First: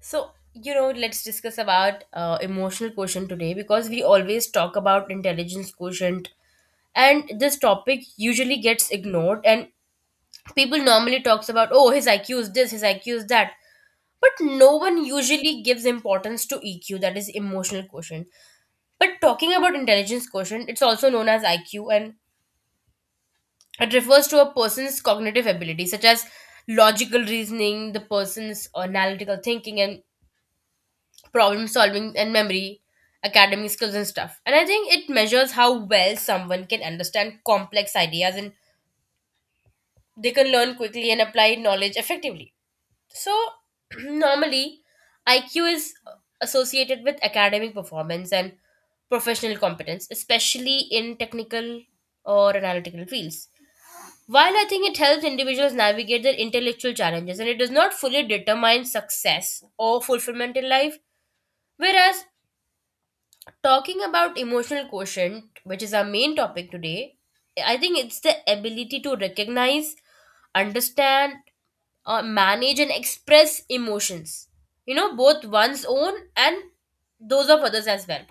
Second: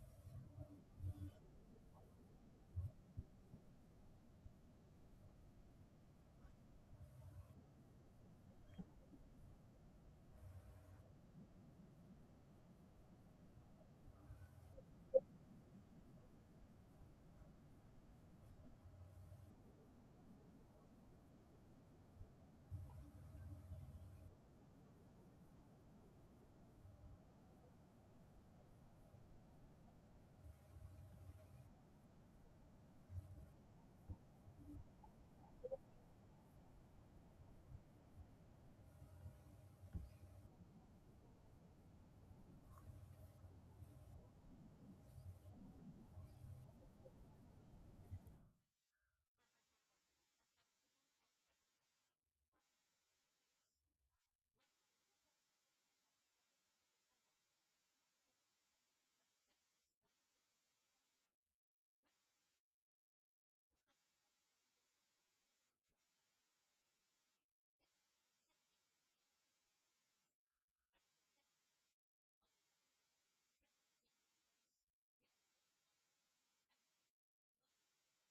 Let's discuss about emotional quotient today, because we always talk about intelligence quotient, and this topic usually gets ignored, and people normally talks about, oh, his IQ is this, his IQ is that. But no one usually gives importance to EQ, that is emotional quotient. But talking about intelligence quotient, it's also known as IQ, and it refers to a person's cognitive ability, such as logical reasoning, the person's analytical thinking and problem solving and memory, academic skills and stuff. And I think it measures how well someone can understand complex ideas and they can learn quickly and apply knowledge effectively. So normally IQ is associated with academic performance and professional competence, especially in technical or analytical fields. While I think it helps individuals navigate their intellectual challenges, and it does not fully determine success or fulfillment in life, whereas talking about emotional quotient, which is our main topic today, I think it's the ability to recognize, understand, manage, and express emotions. Both one's own and those of others as well.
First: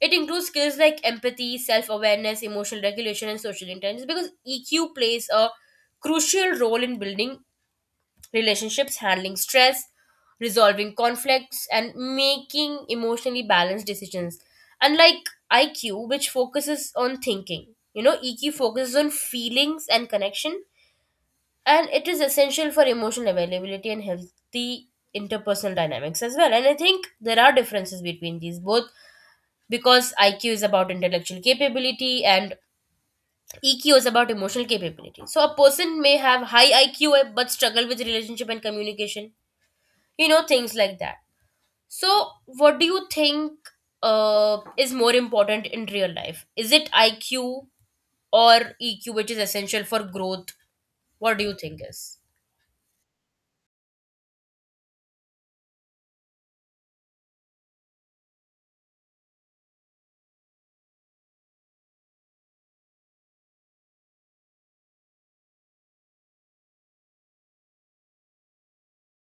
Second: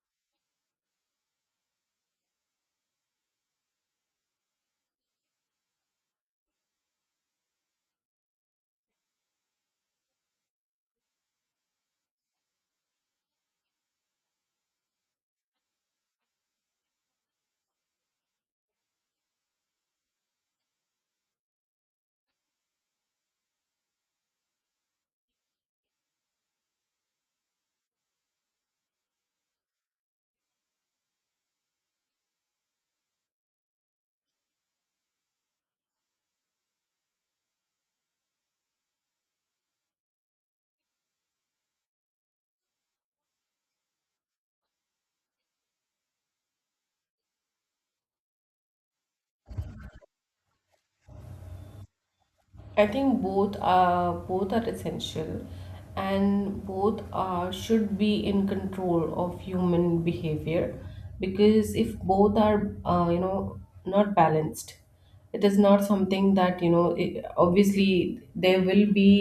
It includes skills like empathy, self awareness, emotional regulation, and social intelligence, because EQ plays a crucial role in building relationships, handling stress, resolving conflicts, and making emotionally balanced decisions. Unlike IQ, which focuses on thinking, EQ focuses on feelings and connection, and it is essential for emotional availability and healthy interpersonal dynamics as well. And I think there are differences between these both, because IQ is about intellectual capability and EQ is about emotional capability. So a person may have high IQ but struggle with relationship and communication. Things like that. So what do you think, is more important in real life? Is it IQ or EQ, which is essential for growth? What do you think is I think both are essential, and both are should be in control of human behavior, because if both are not balanced, it is not something that I obviously there will be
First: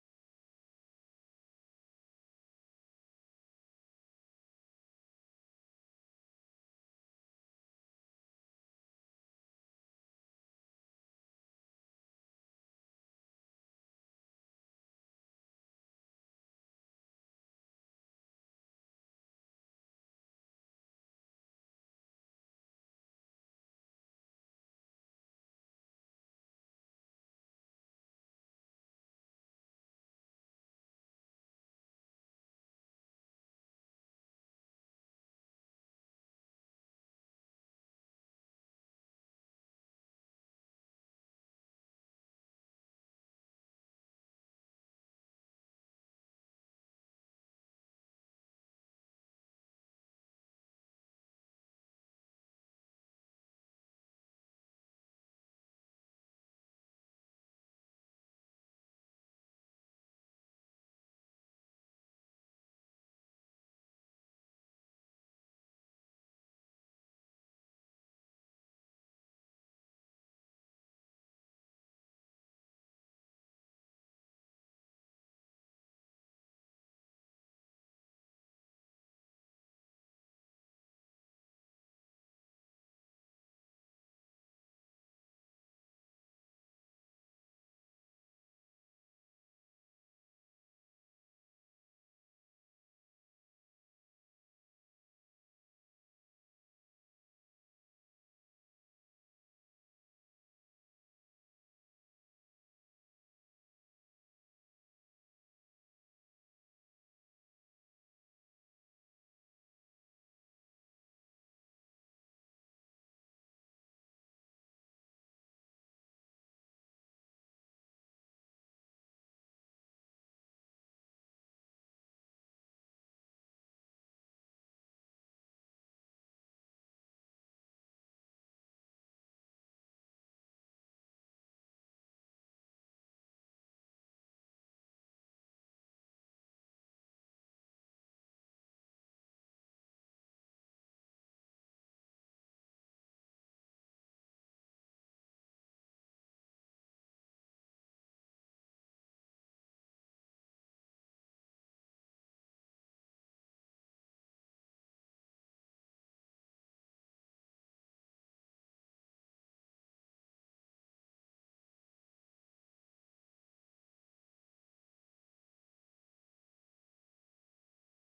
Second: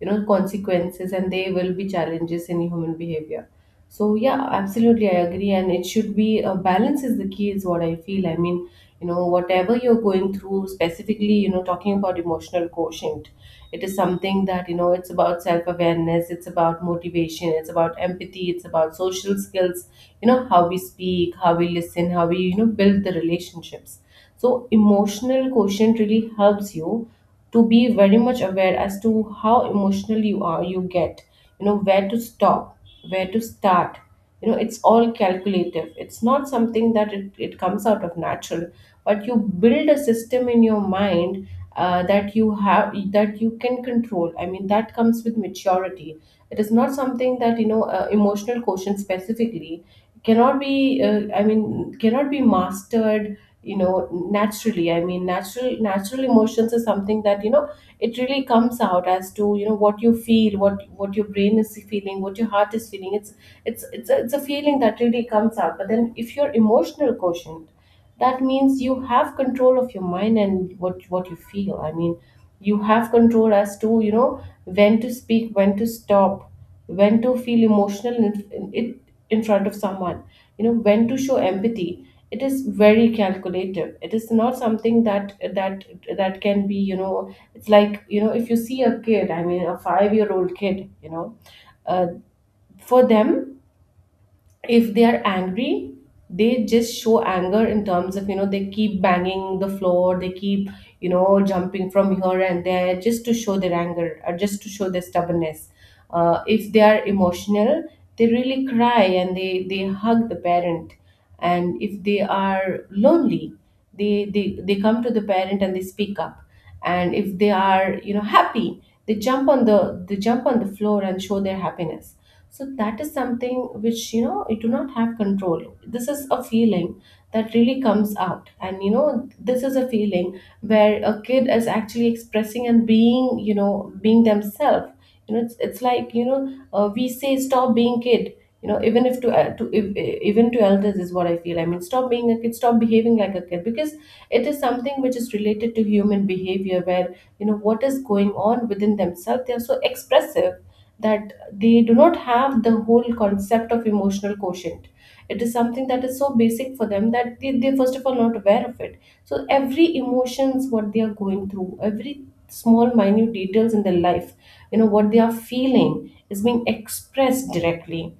consequences, and there will be challenges in human behavior. So yeah, absolutely, I agree, and it should be a balance is the key, is what I feel. Whatever you're going through, specifically, talking about emotional quotient, it is something that it's about self awareness, it's about motivation, it's about empathy, it's about social skills. How we speak, how we listen, how we build the relationships. So emotional quotient really helps you to be very much aware as to how emotional you are, you get, where to stop, where to start. It's all calculative, it's not something that it comes out of natural, but you build a system in your mind, that you have, that you can control. I mean, that comes with maturity. It is not something that emotional quotient specifically cannot be I mean cannot be mastered naturally. I mean, natural emotions is something that it really comes out as to what you feel, what your brain is feeling, what your heart is feeling. It's a feeling that really comes out. But then, if your emotional quotient, that means you have control of your mind and what you feel. I mean, you have control as to when to speak, when to stop, when to feel emotional in, it- in front of someone, you know, when to show empathy. It is very calculative, it is not something that can be, you know. It's like, you know, if you see a kid, I mean a 5-year-old year old kid, you know, uh, for them, if they are angry, they just show anger in terms of, you know, they keep banging the floor, they keep, you know, jumping from here and there just to show their anger or just to show their stubbornness. If they are emotional, they really cry and they hug the parent. And if they are lonely, they come to the parent and they speak up. And if they are, you know, happy, they jump on the floor and show their happiness. So that is something which, you know, you do not have control. This is a feeling that really comes out, and, you know, this is a feeling where a kid is actually expressing and being, you know, being themselves. You know, it's like, you know, we say stop being kid. You know, even if to to if, e, even to elders, is what I feel. I mean, stop being a kid, stop behaving like a kid, because it is something which is related to human behavior, where, you know, what is going on within themselves, they are so expressive, that they do not have the whole concept of emotional quotient. It is something that is so basic for them that they first of all not aware of it. So every emotions what they are going through, every small minute details in their life, you know, what they are feeling is being expressed directly.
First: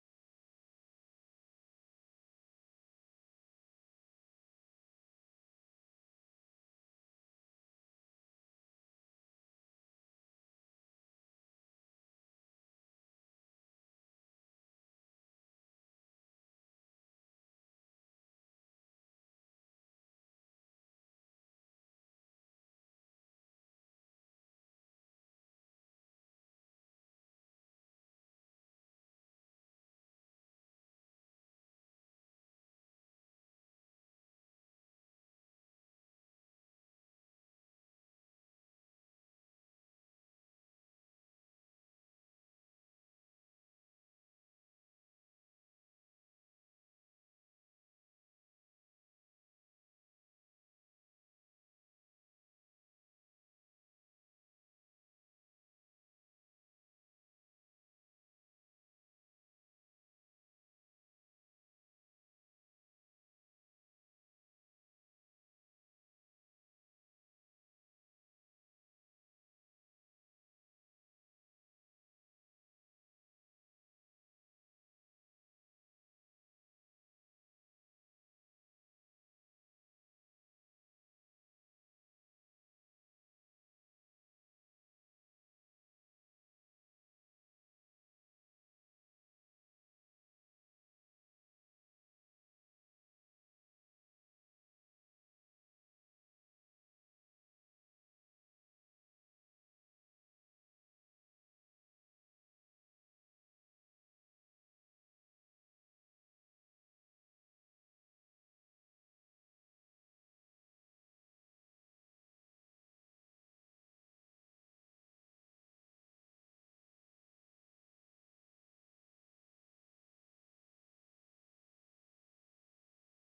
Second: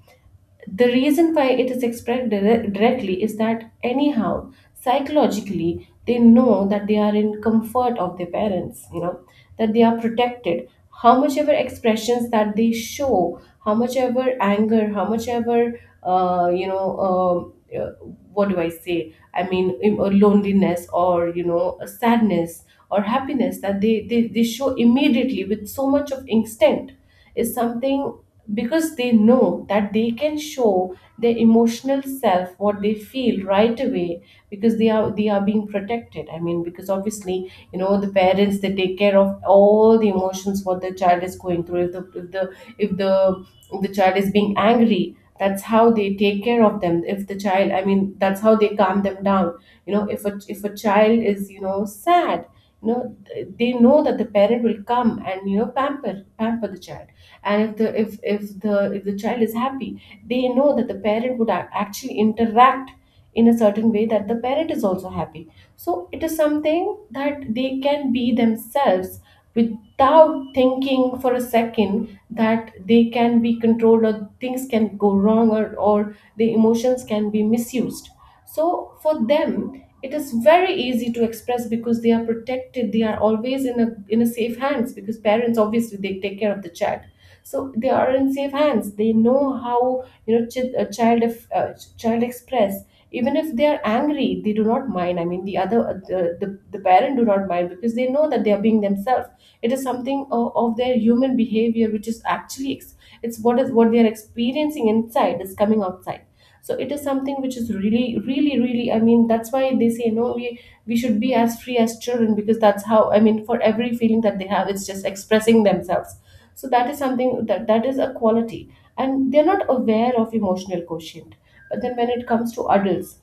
The reason why it is expressed directly is that anyhow, psychologically, they know that they are in comfort of their parents, you know, that they are protected. How much ever expressions that they show, how much ever anger, how much ever um, uh, what do I say. I mean loneliness, or, you know, sadness, or happiness, that they show immediately with so much of instinct, is something, because they know that they can show their emotional self what they feel right away, because they are being protected. I mean, because obviously, you know, the parents, they take care of all the emotions what the child is going through. If the if the if the if the child is being angry, that's how they take care of them. If the child, I mean, that's how they calm them down. You know, if a child is, you know, sad, you know, they know that the parent will come and, you know, pamper the child. And if the child is happy, they know that the parent would actually interact in a certain way that the parent is also happy. So it is something that they can be themselves without thinking for a second that they can be controlled, or things can go wrong, or the emotions can be misused. So for them it is very easy to express, because they are protected, they are always in a safe hands, because parents obviously they take care of the child. So they are in safe hands. They know how, you know, child if, ch- child express, even if they are angry, they do not mind. I mean the other the parent do not mind, because they know that they are being themselves. It is something of their human behavior, which is actually it's what is what they are experiencing inside is coming outside. So it is something which is really really really, I mean, that's why they say no, we should be as free as children, because that's how, I mean, for every feeling that they have, it's just expressing themselves. So that is something that is a quality, and they're not aware of emotional quotient. But then when it comes to adults,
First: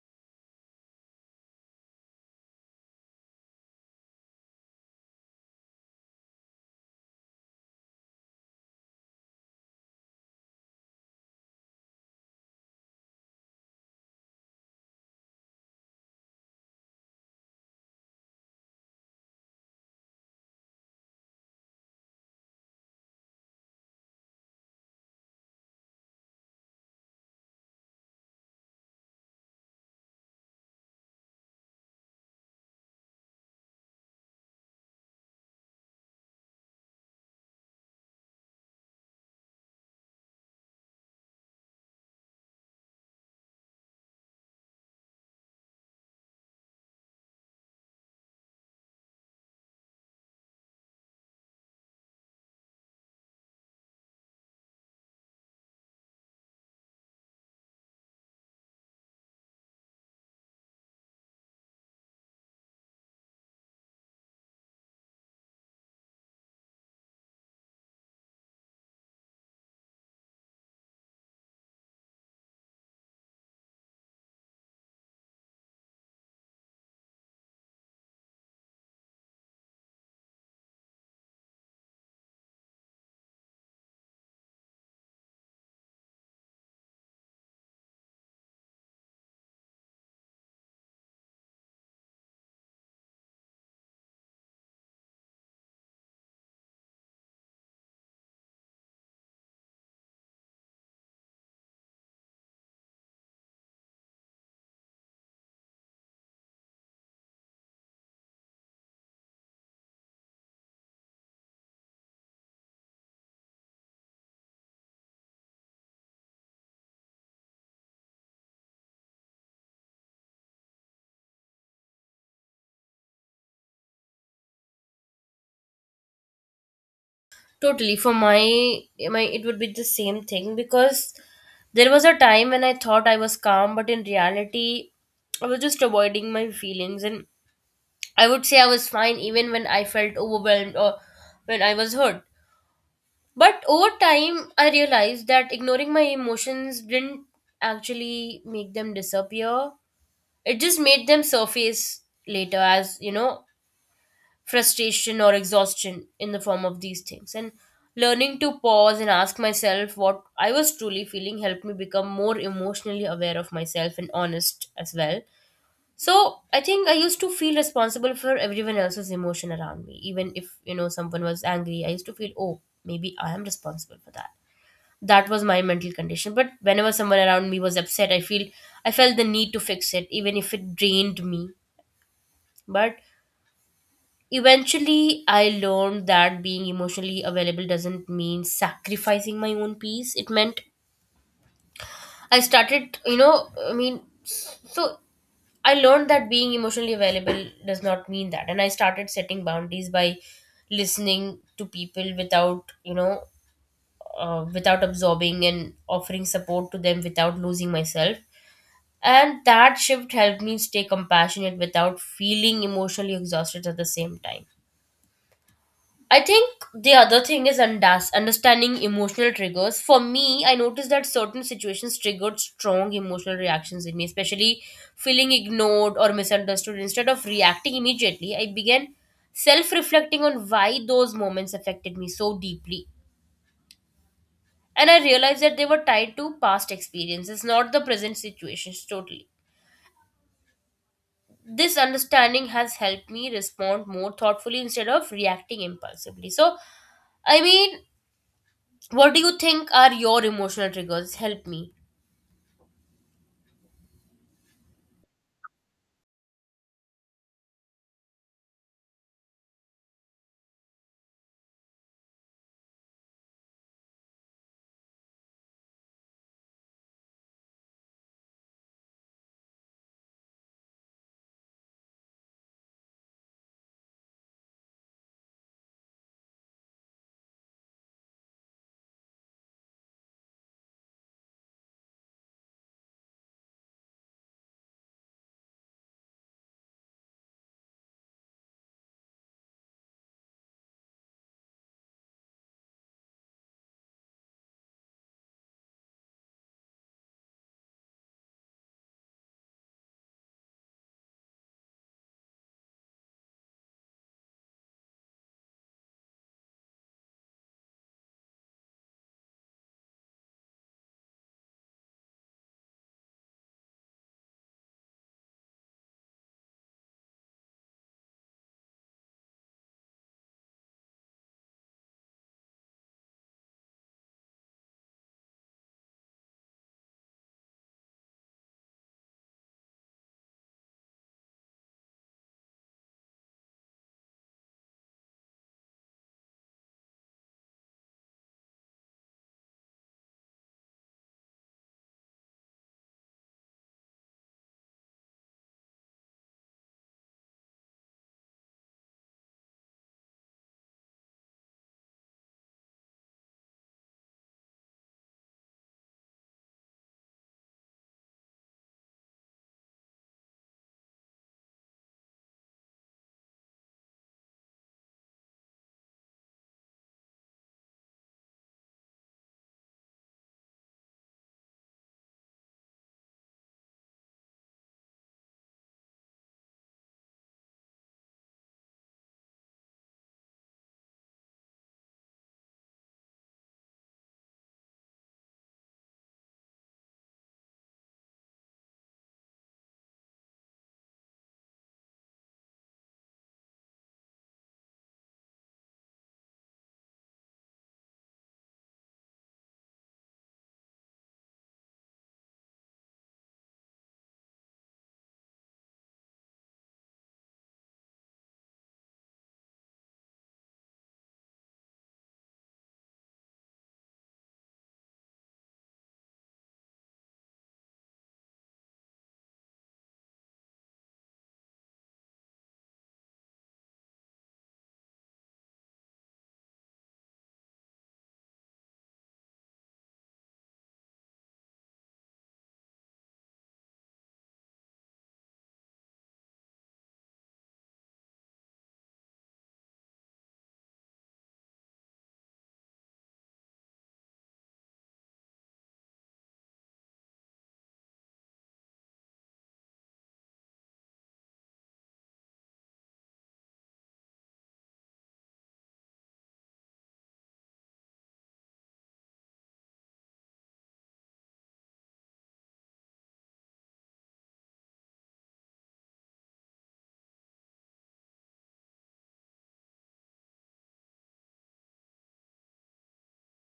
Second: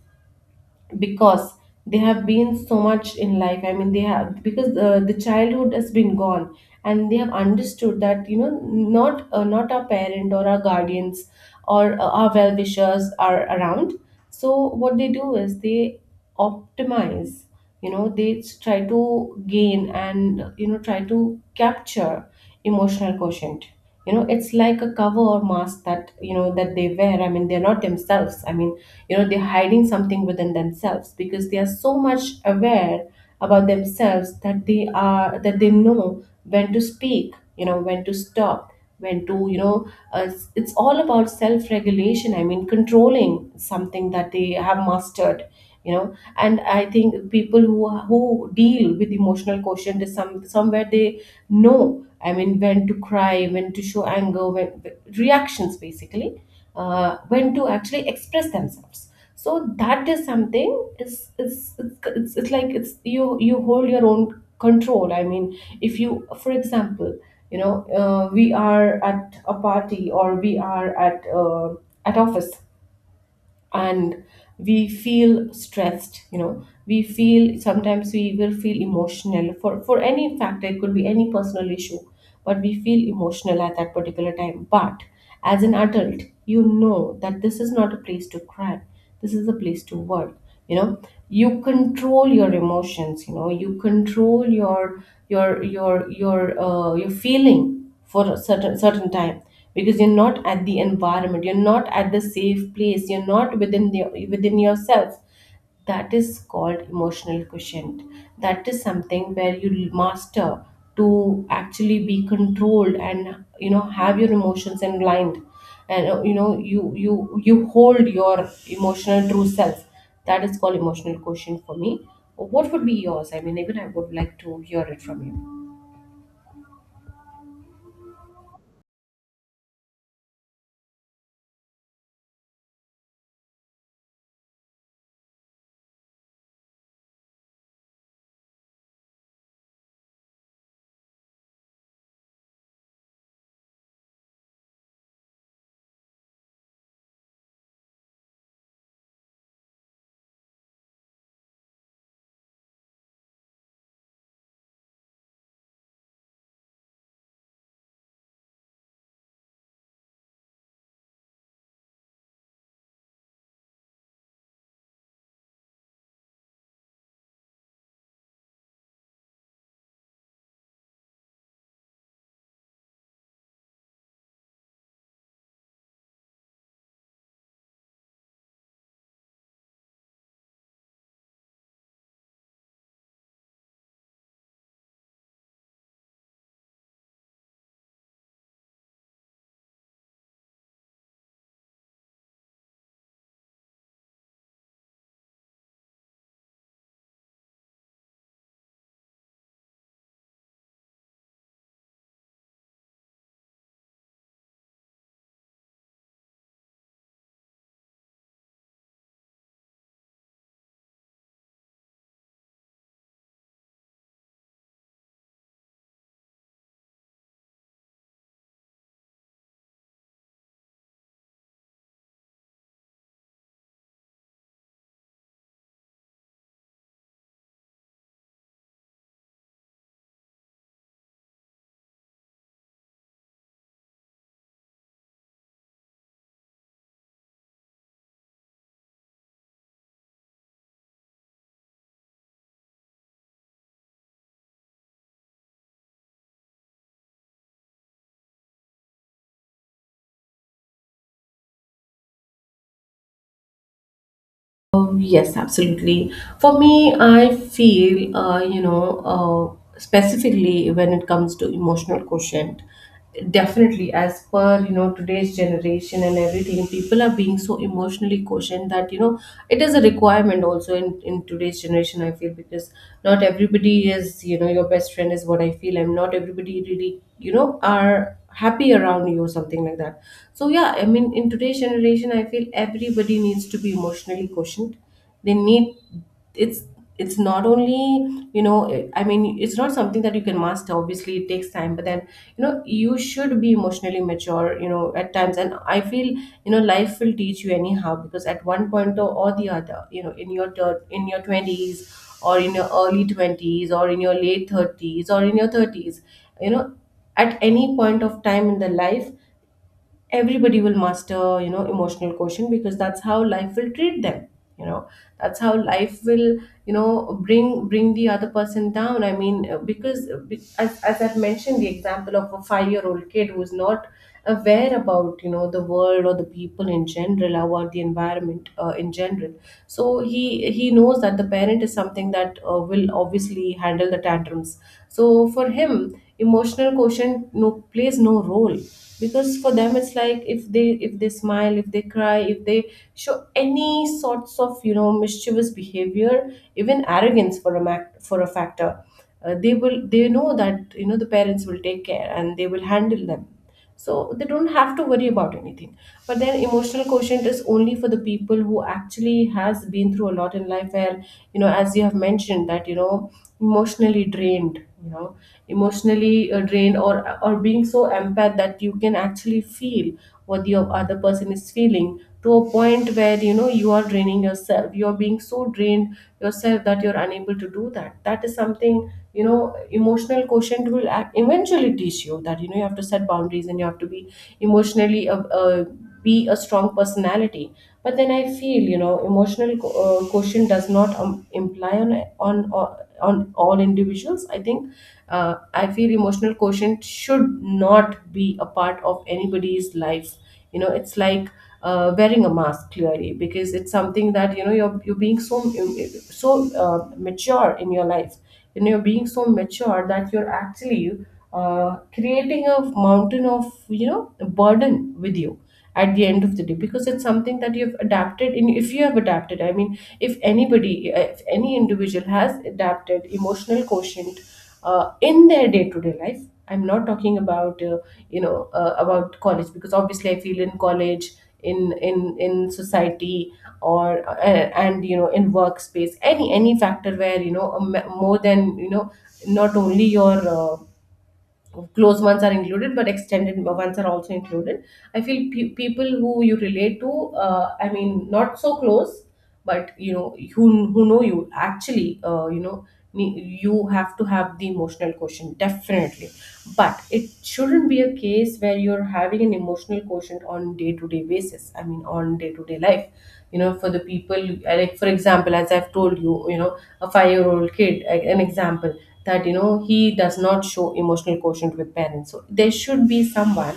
because they have been so much in life, I mean, they have, because the childhood has been gone, and they have understood that, you know, not our parent or our guardians, or our well wishers, are around. So what they do is they optimize, you know, they try to gain and, you know, try to capture emotional quotient. You know, it's like a cover or mask that, you know, that they wear. I mean, they're not themselves. I mean, you know, they're hiding something within themselves, because they are so much aware about themselves that they are that they know when to speak, you know, when to stop, when to, you know, it's all about self regulation. I mean, controlling something that they have mastered, you know. And I think people who deal with emotional quotient is somewhere they know. I mean, when to cry, when to show anger, when, reactions basically, when to actually express themselves. So that is something, is it's like, it's you hold your own control. I mean, if you, for example, you know, we are at a party, or we are at office, and we feel stressed, you know, we feel sometimes, we will feel emotional for any factor, it could be any personal issue. But we feel emotional at that particular time. But as an adult, you know that this is not a place to cry, this is a place to work. You know, you control your emotions, you know, you control your feeling for a certain time, because you're not at the environment, you're not at the safe place, you're not within the within yourself. That is called emotional quotient. That is something where you master to actually be controlled and, you know, have your emotions in line. And you know, you hold your emotional true self. That is called emotional quotient for me. What would be yours? I mean, even I would like to hear it from you. totally for my, my it would be the same thing? Because there was a time when I thought I was calm, but in reality I was just avoiding my feelings, and I would say I was fine even when I felt overwhelmed or when I was hurt. But over time, I realized that ignoring my emotions didn't actually make them disappear. It just made them surface later as, frustration or exhaustion in the form of these things. And learning to pause and ask myself what I was truly feeling helped me become more emotionally aware of myself and honest as well. So I think I used to feel responsible for everyone else's emotion around me. Even if, someone was angry, I used to feel, oh, maybe I am responsible for that. That was my mental condition. But whenever someone around me was upset, I feel I felt the need to fix it even if it drained me. But eventually I learned that being emotionally available doesn't mean sacrificing my own peace. It meant I started, I mean, so I learned that being emotionally available does not mean that, and I started setting boundaries by listening to people without without absorbing and offering support to them without losing myself. And that shift helped me stay compassionate without feeling emotionally exhausted at the same time. I think the other thing is understanding emotional triggers. For me, I noticed that certain situations triggered strong emotional reactions in me, especially feeling ignored or misunderstood. Instead of reacting immediately, I began self reflecting on why those moments affected me so deeply. And I realized that they were tied to past experiences, not the present situations totally. This understanding has helped me respond more thoughtfully instead of reacting impulsively. So I mean, what do you think are your emotional triggers? Help me. Oh, yes, absolutely. For me, I feel, you know, specifically when it comes to emotional quotient, definitely, as per, you know, today's generation and everything, people are being so emotionally quotient that, you know, it is a requirement also in today's generation, I feel, because not everybody is, you know, your best friend, is what I feel, and not everybody really, you know, are happy around you or something like that. So, yeah, I mean, in today's generation, I feel everybody needs to be emotionally quotient. They need, it's not only, you know, I mean, it's not something that you can master. Obviously, it takes time. But then, you know, you should be emotionally mature. At times, and I feel, life will teach you anyhow, because at one point or the other, in your in your twenties, or in your early 20s, or in your late 30s, or in your thirties, you know at any point of time in the life, everybody will master, emotional quotient, because that's how life will treat them. You know that's how life will, bring the other person down. I mean, because as I've mentioned the example of a 5-year old kid who's not aware about, the world, or the people in general, about the environment, in general. So he knows that the parent is something that will obviously handle the tantrums. So for him, emotional quotient, no, plays no role, because for them it's like, if they smile, if they cry, if they show any sorts of, mischievous behavior, even arrogance for a for a factor. They know that, the parents will take care and they will handle them, so they don't have to worry about anything. But then, emotional quotient is only for the people who actually has been through a lot in life, where, as you have mentioned, that, emotionally drained, you know emotionally drained, or being so empath that you can actually feel what the other person is feeling, to a point where, you are draining yourself, you are being so drained yourself that you're unable to do that. That is something, you know emotional quotient will eventually teach you that, you have to set boundaries, and you have to be emotionally, be a strong personality. But then I feel, emotional quotient does not, imply on on all individuals, I think. I feel emotional quotient should not be a part of anybody's life. It's like, wearing a mask, clearly, because it's something that, you're being so mature in your life. And you're being so mature that you're actually, creating a mountain of, burden with you, at the end of the day, because it's something that you've adapted in, if you have adapted, I mean, if anybody, if any individual has adapted emotional quotient, in their day-to-day life. I'm not talking about, about college, because obviously I feel, in college, in society, or, and, in workspace, any factor where, a more than, not only your, close ones are included, but extended ones are also included. I feel, people who you relate to, I mean, not so close, but, who know you actually, you have to have the emotional quotient, definitely. But it shouldn't be a case where you're having an emotional quotient on day to day basis, I mean, on day to day life, for the people, like, for example, as I've told you, you know a 5-year-old kid, an example, that, he does not show emotional quotient with parents. So there should be someone,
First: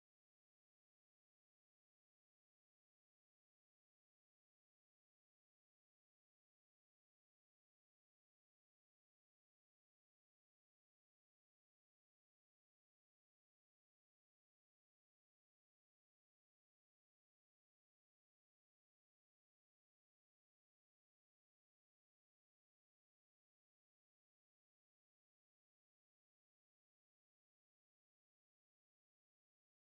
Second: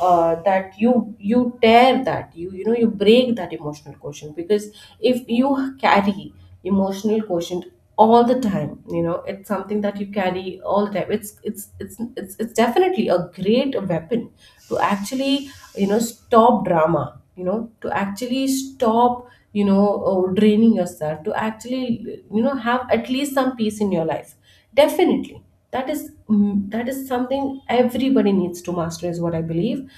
that you tear, that you break that emotional quotient, because if you carry emotional quotient all the time, it's something that you carry all the time. It's definitely a great weapon, to actually, stop drama, to actually stop, draining yourself, to actually, have at least some peace in your life, definitely. That is, that is something everybody needs to master, is what I believe.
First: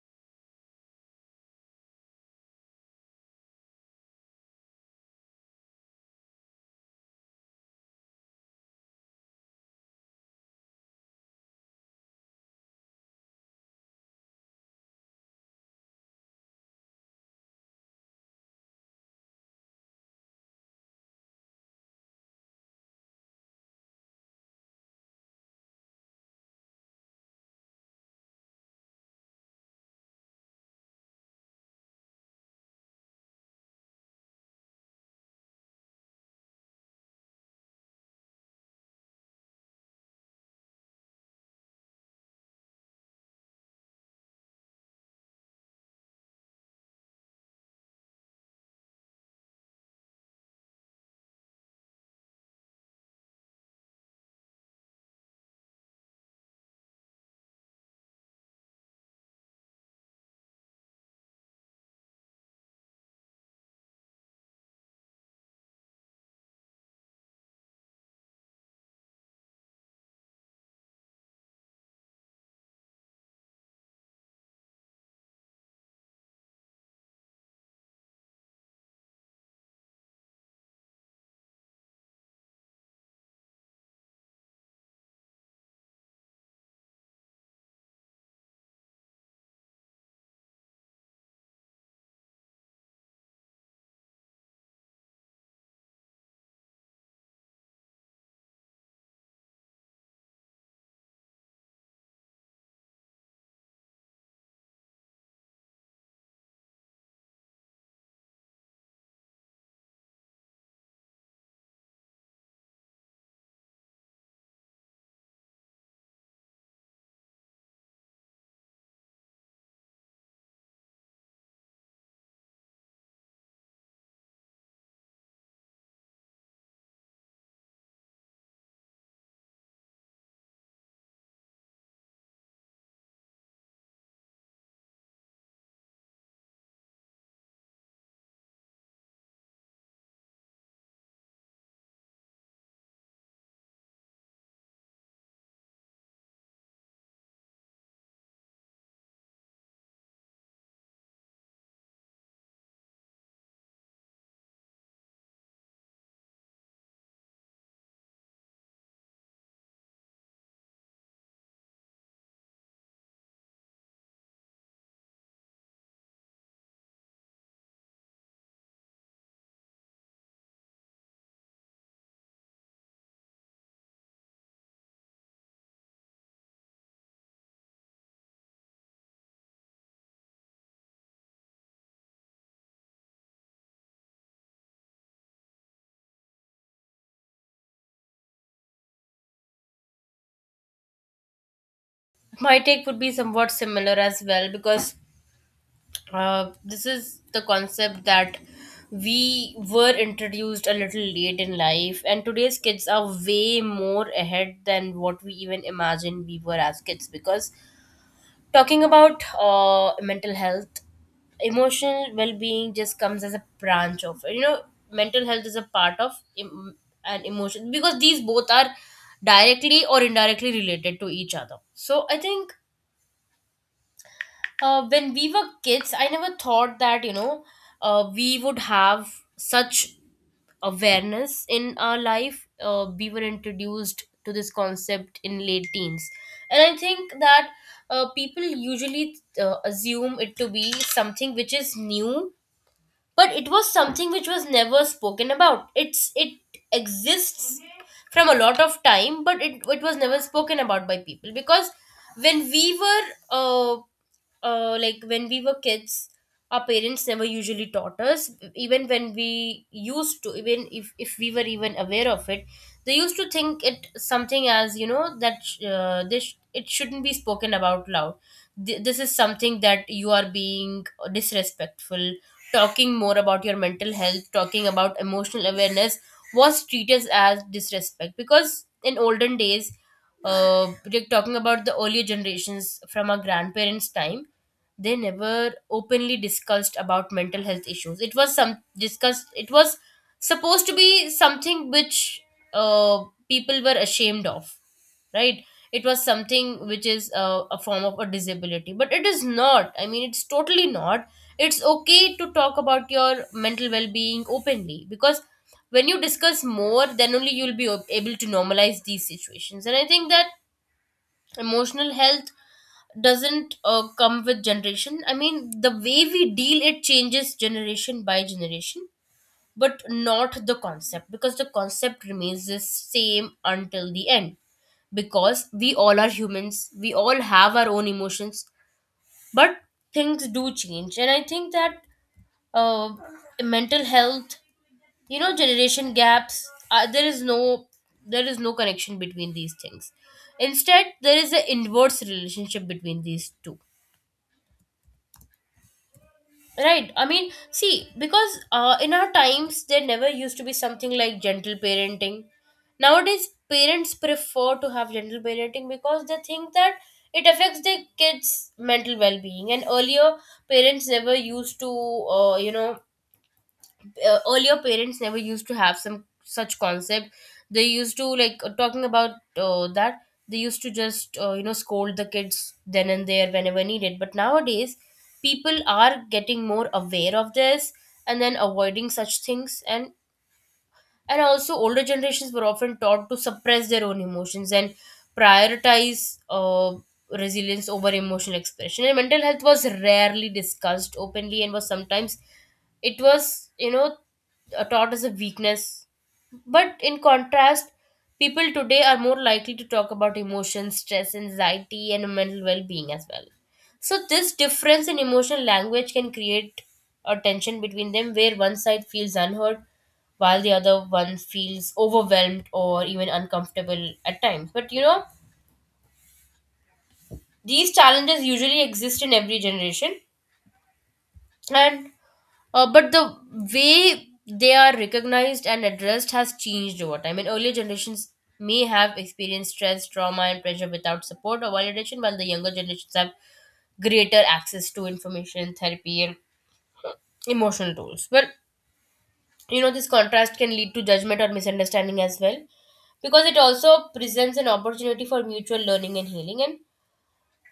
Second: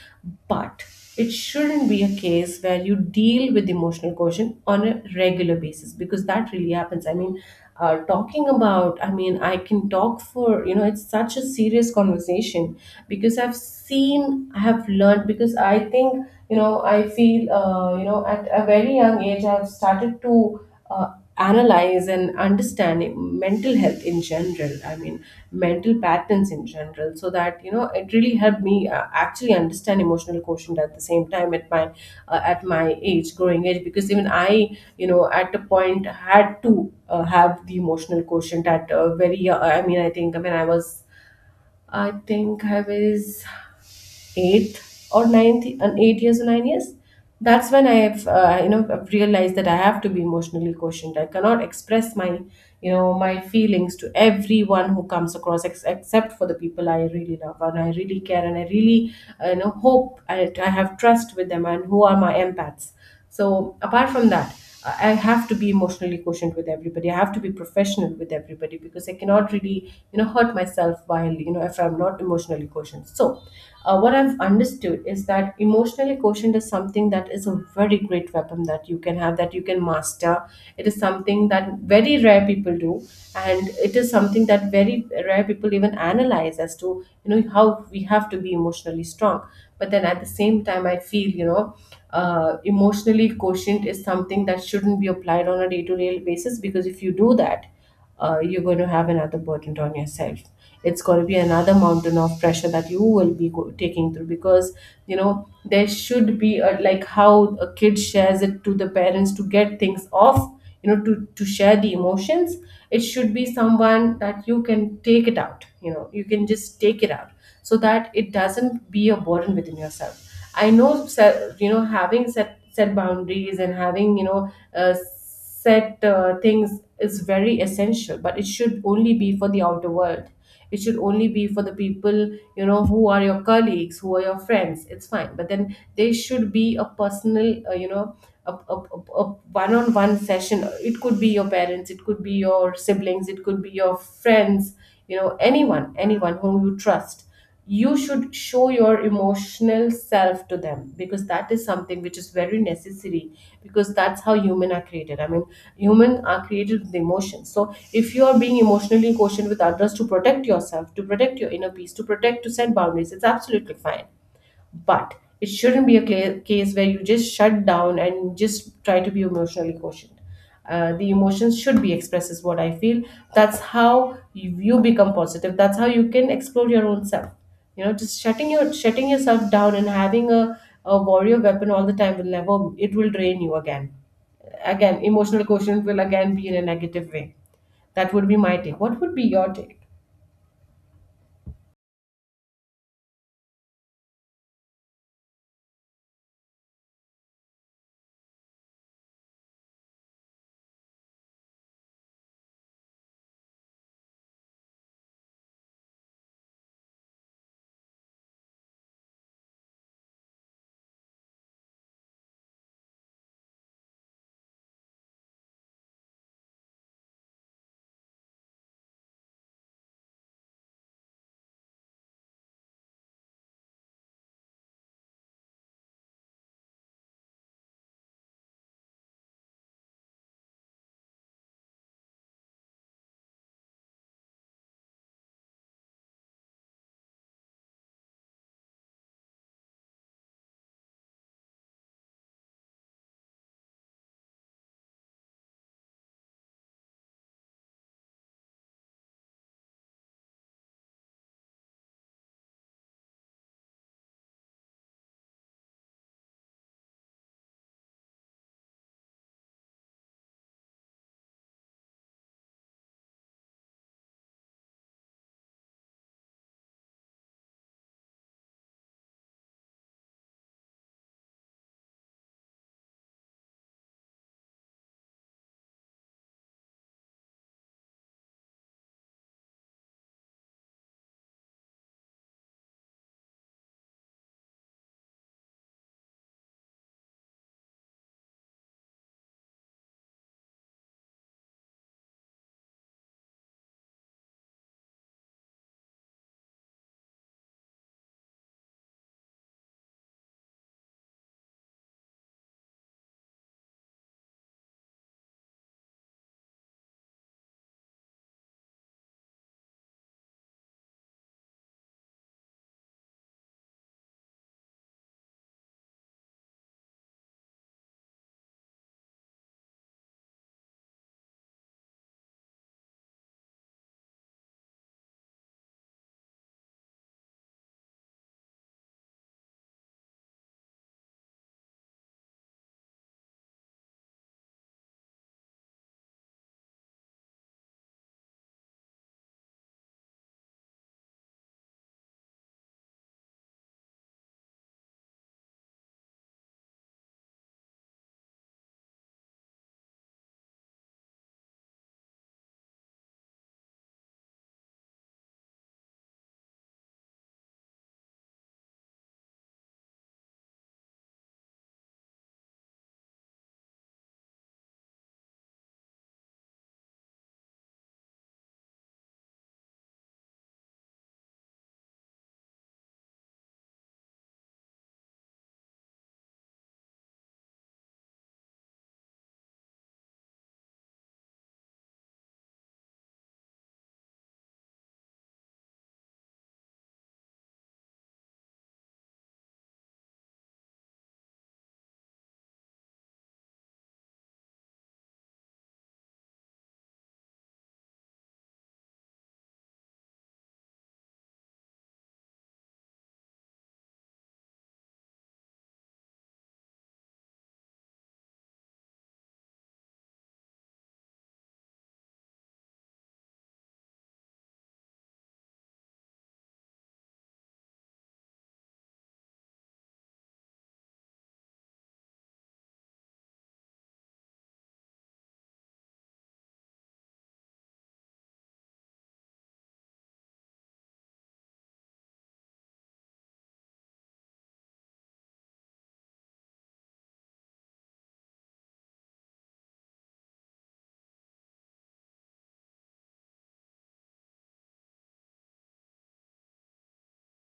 But it shouldn't be a case where you deal with emotional quotient on a regular basis, because that really happens. I mean, talking about, I mean, I can talk for, it's such a serious conversation, because I've seen, I have learned. Because I think, I feel, at a very young age I've started to, uh, analyze and understand mental health in general. I mean, mental patterns in general, so that, it really helped me, actually understand emotional quotient. At the same time, it might, at my age, growing age, because even I, at a point had to, have the emotional quotient at a very, I mean, I think when I was eighth or ninth, and 8 years or 9 years, that's when I have, I've realized that I have to be emotionally quotient. I cannot express my, my feelings to everyone who comes across, except for the people I really love, and I really care, and I really, hope I have trust with them, and who are my empaths. So apart from that, I have to be emotionally quotient with everybody. I have to be professional with everybody, because I cannot really, hurt myself while, if I'm not emotionally quotient. So, what I've understood is that emotionally quotient is something that is a very great weapon, that you can have, that you can master. It is something that very rare people do, and it is something that very rare people even analyze as to, how we have to be emotionally strong. But then at the same time, I feel, emotionally quotient is something that shouldn't be applied on a day-to-day basis, because if you do that, you're going to have another burden on yourself. It's going to be another mountain of pressure that you will be taking through, because, there should be a, like how a kid shares it to the parents to get things off, to share the emotions. It should be someone that you can take it out, you can just take it out, so that it doesn't be a burden within yourself. I know, set, having set boundaries, and having, set, things is very essential, but it should only be for the outer world. It should only be for the people, who are your colleagues, who are your friends. It's fine. But then there should be a personal, a one-on-one session. It could be your parents, it could be your siblings, it could be your friends, anyone whom you trust. You should show your emotional self to them, because that is something which is very necessary, because that's how human are created. I mean, human are created with emotions. So if you are being emotionally quotient with others to protect yourself, to protect your inner peace, to protect, to set boundaries, it's absolutely fine. But it shouldn't be a clear case where you just shut down and just try to be emotionally quotient. The emotions should be expressed, is what I feel. That's how you become positive. That's how you can explore your own self. Just shutting yourself down, and having a warrior weapon all the time will never. It will drain you again. Again, emotional quotient will again be in a negative way. That would be my take. What would be your take? My take would be somewhat similar as well, because this is the concept that we were introduced a little late in life, and today's kids are way more ahead than what we even imagined we were as kids. Because talking about mental health, emotional well-being just comes as a branch of, mental health is a part of em- an emotion, because these both are directly or indirectly related to each other. So I think when we were kids, I never thought that we would have such awareness in our life. We were introduced to this concept in late teens, and I think that people usually assume it to be something which is new, but it was something which was never spoken about. It exists from a lot of time, but it was never spoken about by people. Because when we were uh, like when we were kids, our parents never usually taught us, even when we used to, even if we were even aware of it, they used to think it something as, that this, it shouldn't be spoken about loud. This is something that you are being disrespectful. Talking more about your mental health, talking about emotional awareness was treated as disrespect, because in olden days, uh, like talking about the earlier generations from our grandparents' time, they never openly discussed about mental health issues. It was some discussed, it was supposed to be something which people were ashamed of, right? It was something which is a form of a disability, but it is not. I mean, it's totally not. It's okay to talk about your mental well-being openly, because when you discuss more, then only you'll be able to normalize these situations. And I think that emotional health doesn't come with generation. I mean, the way we deal it changes generation by generation, but not the concept, because the concept remains the same until the end, because we all are humans, we all have our own emotions. But things do change, and I think that uh, mental health, generation gaps, there is no there is no connection between these things. Instead, there is an inverse relationship between these two. Right. I mean, see, because in our times, there never used to be something like gentle parenting. Nowadays, parents prefer to have gentle parenting because they think that it affects their kids' mental well being. And earlier, parents never used to, earlier parents never used to have some such concept. They used to, like, talking about that, they used to just, scold the kids then and there whenever needed. But nowadays people are getting more aware of this, and then avoiding such things. And also, older generations were often taught to suppress their own emotions and prioritize resilience over emotional expression, and mental health was rarely discussed openly, and was sometimes, it was, taught as a weakness. But in contrast, people today are more likely to talk about emotions, stress, anxiety, and mental well-being as well. So this difference in emotional language can create a tension between them, where one side feels unheard while the other one feels overwhelmed or even uncomfortable at times. But these challenges usually exist in every generation, and but the way they are recognized and addressed has changed over time. And earlier generations may have experienced stress, trauma, and pressure without support or validation, while the younger generations have greater access to information, therapy, and emotional tools. Well, this contrast can lead to judgment or misunderstanding as well, because it also presents an opportunity for mutual learning and healing. And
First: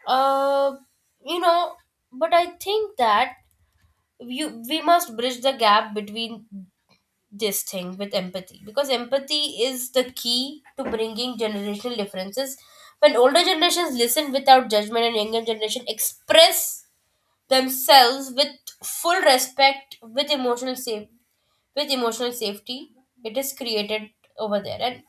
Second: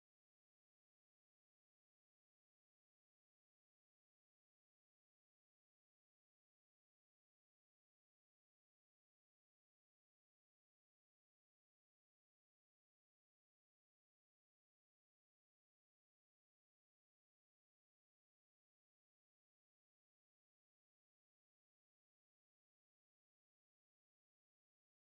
uh you know but I think that you we must bridge the gap between this thing with empathy, because empathy is the key to bringing generational differences. When older generations listen without judgment and younger generation express themselves with full respect, with emotional safe with emotional safety, it is created over there. And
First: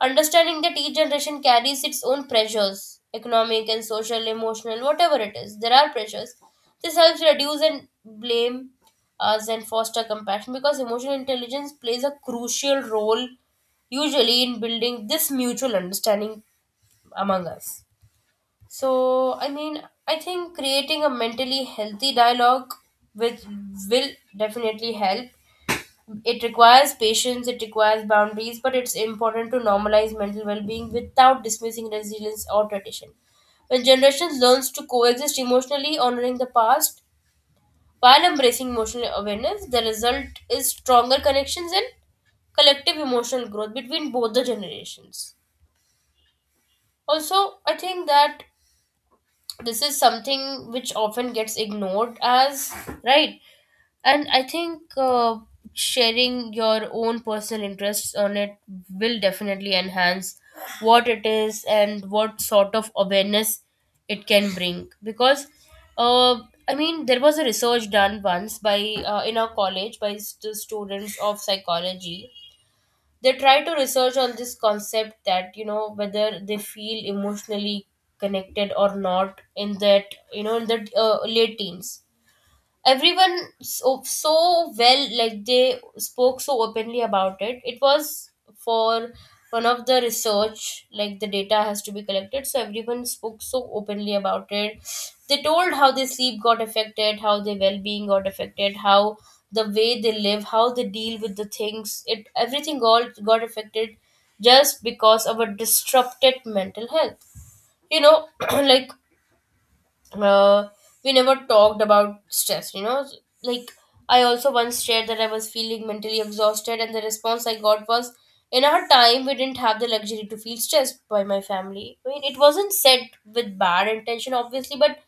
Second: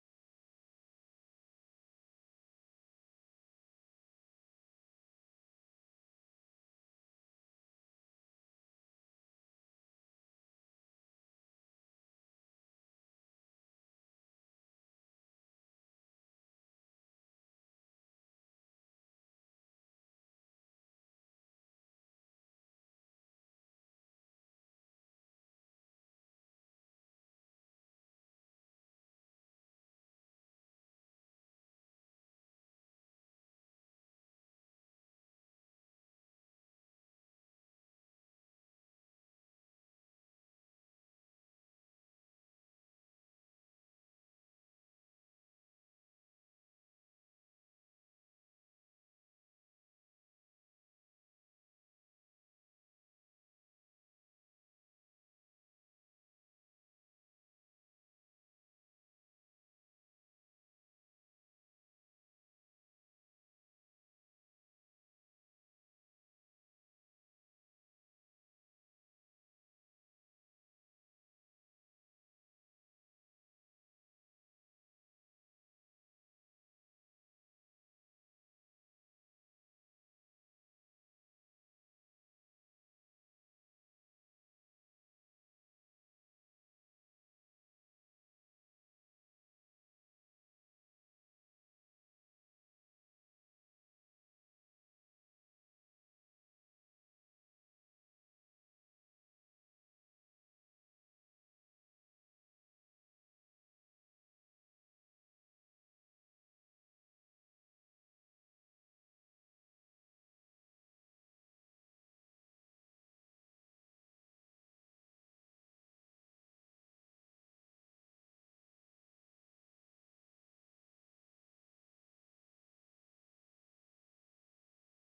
understanding that each generation carries its own pressures, economic and social, emotional, whatever it is, there are pressures, this helps reduce and blame us and foster compassion, because emotional intelligence plays a crucial role usually in building this mutual understanding among us. So I mean, I think creating a mentally healthy dialogue with will definitely help. It requires patience, it requires boundaries, but it's important to normalize mental well being without dismissing resilience or tradition. When generations learns to coexist emotionally, honoring the past while embracing emotional awareness, the result is stronger connections and collective emotional growth between both the generations. Also, I think that this is something which often gets ignored as, right. And I think sharing your own personal interests on it will definitely enhance what it is and what sort of awareness it can bring. Because, uh, I mean, there was a research done once by in our college by students of psychology. They try to research on this concept, that whether they feel emotionally connected or not in that, in that late teens. Everyone so, so well, like, they spoke so openly about it. It was for one of the research, like the data has to be collected, so everyone spoke so openly about it. They told how their sleep got affected, how their well-being got affected, how the way they live, how they deal with the things, it everything all got affected just because of a disrupted mental health, like, uh, we never talked about stress, like, I also once shared that I was feeling mentally exhausted, and the response I got was, in our time we didn't have the luxury to feel stressed, by my family. I mean, it wasn't said with bad intention obviously, but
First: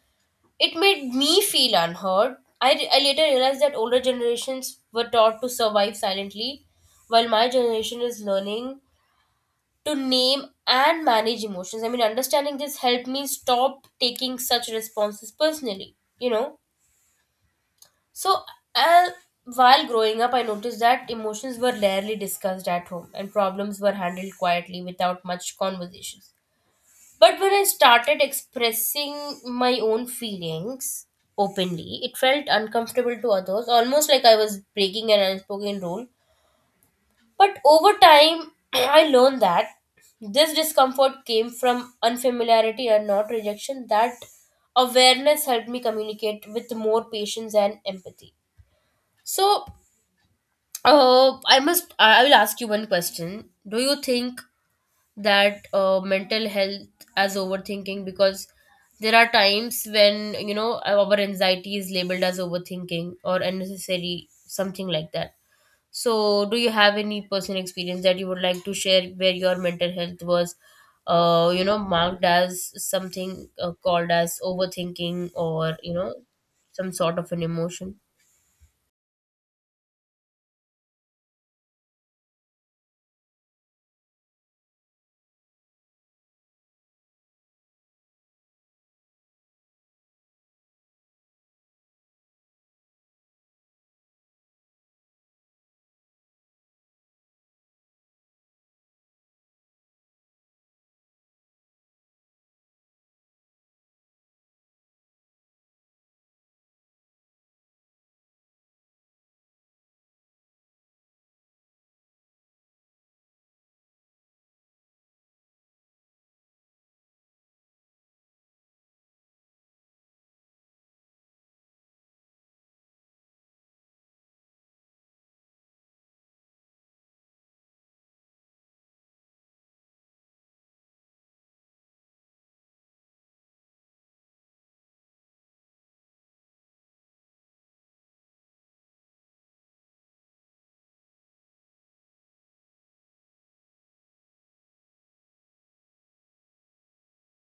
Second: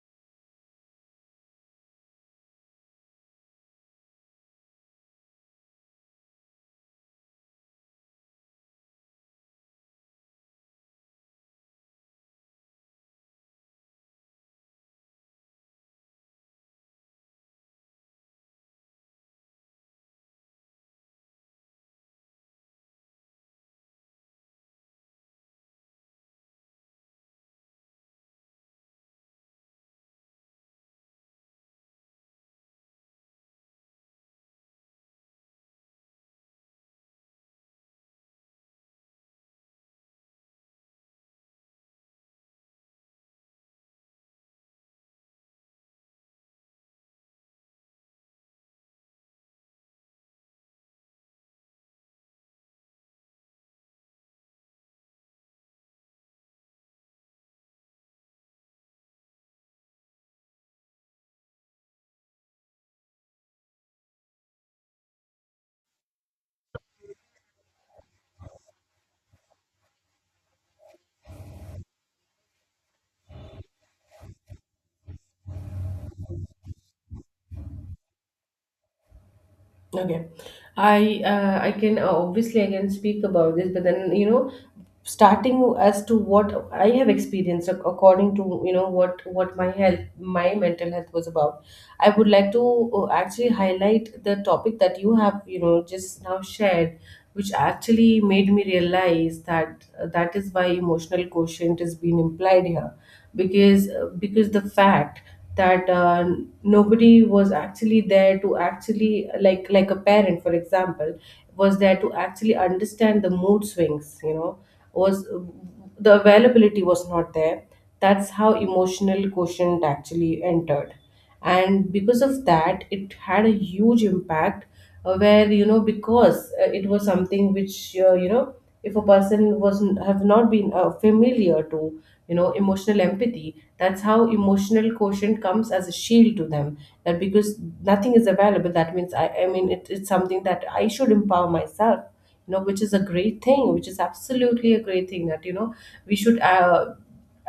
it made me feel unheard. I later realized that older generations were taught to survive silently while my generation is learning to name and manage emotions. I mean, understanding this helped me stop taking such responses personally, So, uh, while growing up, I noticed that emotions were rarely discussed at home, and problems were handled quietly without much conversations. But when I started expressing my own feelings openly, it felt uncomfortable to others, almost like I was breaking an unspoken rule. But over time, I learned that this discomfort came from unfamiliarity and not rejection. That awareness helped me communicate with more patience and empathy. So, I must, I will ask you one question. Do you think that mental health as overthinking? Because there are times when, our anxiety is labeled as overthinking or unnecessary, something like that. So, do you have any personal experience that you would like to share where your mental health was, marked as something called as overthinking, or, some sort of an emotion? Okay, I can, obviously I can speak about this. But then, starting as to what I have experienced, according to, what my health, my mental health was about. I would like to, actually highlight the topic that you have, just now shared, which actually made me realize that, that is why emotional quotient is being implied here. Because, because the fact that, nobody was actually there, to actually, like a parent for example was there to actually understand the mood swings, was, the availability was not there. That's how emotional quotient actually entered, and because of that it had a huge impact, where, because, it was something which, if a person was have not been, familiar to, emotional empathy, that's how emotional quotient comes as a shield to them. That, because nothing is available, that means, I mean, it's something that I should empower myself, which is a great thing, which is absolutely a great thing, that, we should,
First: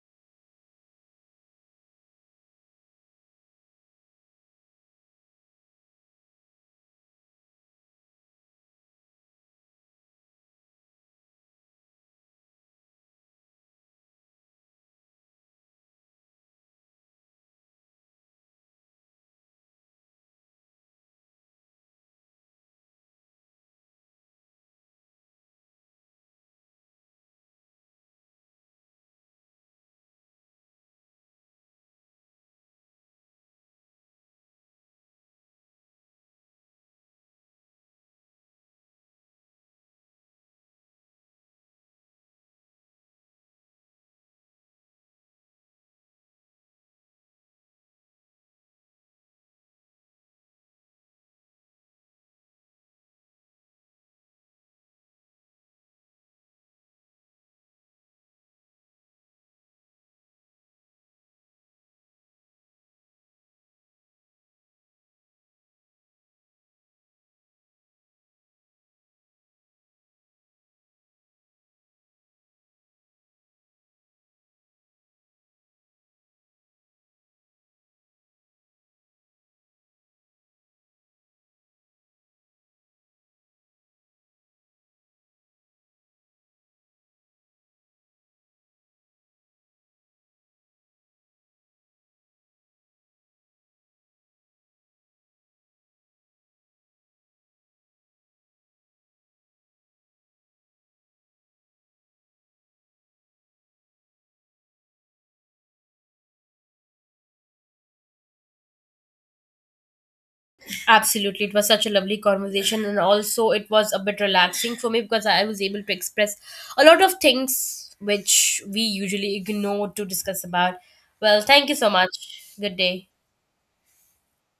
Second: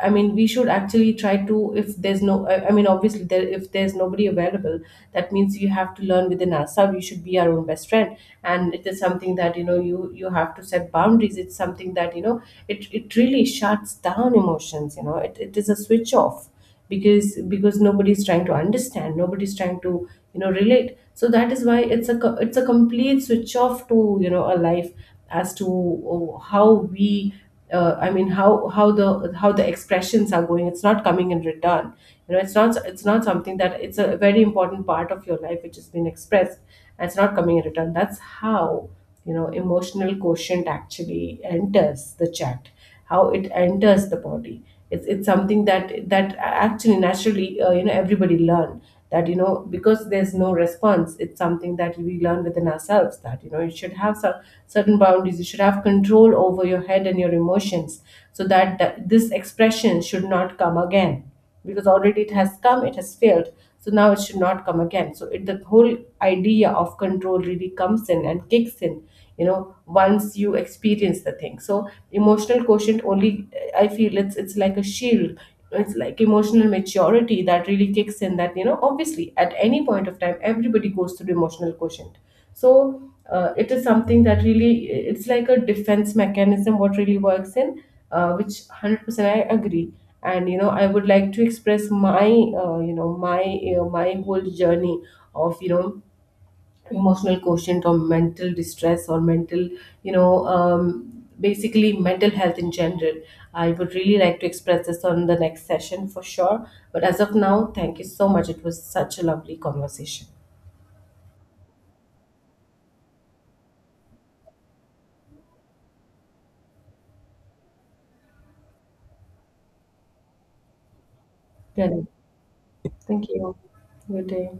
I mean, we should actually try to, if there's no, I mean, obviously, there, if there's nobody available, that means you have to learn within ourselves. We should be our own best friend, and it is something that, you have to set boundaries. It's something that, it really shuts down emotions. It is a switch off, because nobody's trying to understand, nobody's trying to, relate. So that is why it's a it's a complete switch off to, a life, as to, oh, how we, I mean, how the expressions are going, it's not coming in return, it's not something that, it's a very important part of your life which has been expressed, and it's not coming in return. That's how, emotional quotient actually enters the chat, how it enters the body. It's something that, that actually naturally, everybody learn that, because there's no response, it's something that we learn within ourselves, that, you should have some certain boundaries, you should have control over your head and your emotions, so that, that this expression should not come again. Because already it has come, it has failed, so now it should not come again. So it, the whole idea of control really comes in and kicks in, once you experience the thing. So emotional quotient only, I feel, it's, like a shield, it's like emotional maturity that really kicks in, that, obviously at any point of time everybody goes through emotional quotient. So, it is something that really, it's like a defense mechanism what really works in, which 100% I agree. And, I would like to express my, my, my whole journey of, emotional quotient, or mental distress, or mental, basically mental health in general. I would really like to express this on the next session, for sure. But as of now, thank you so much, it was such a lovely conversation. Absolutely. It was such a lovely conversation. And also, it was a bit relaxing for me because I was able to express a lot of things which we usually ignore to discuss about. Well, thank you so Yeah, much. Good day. thank you. Good day.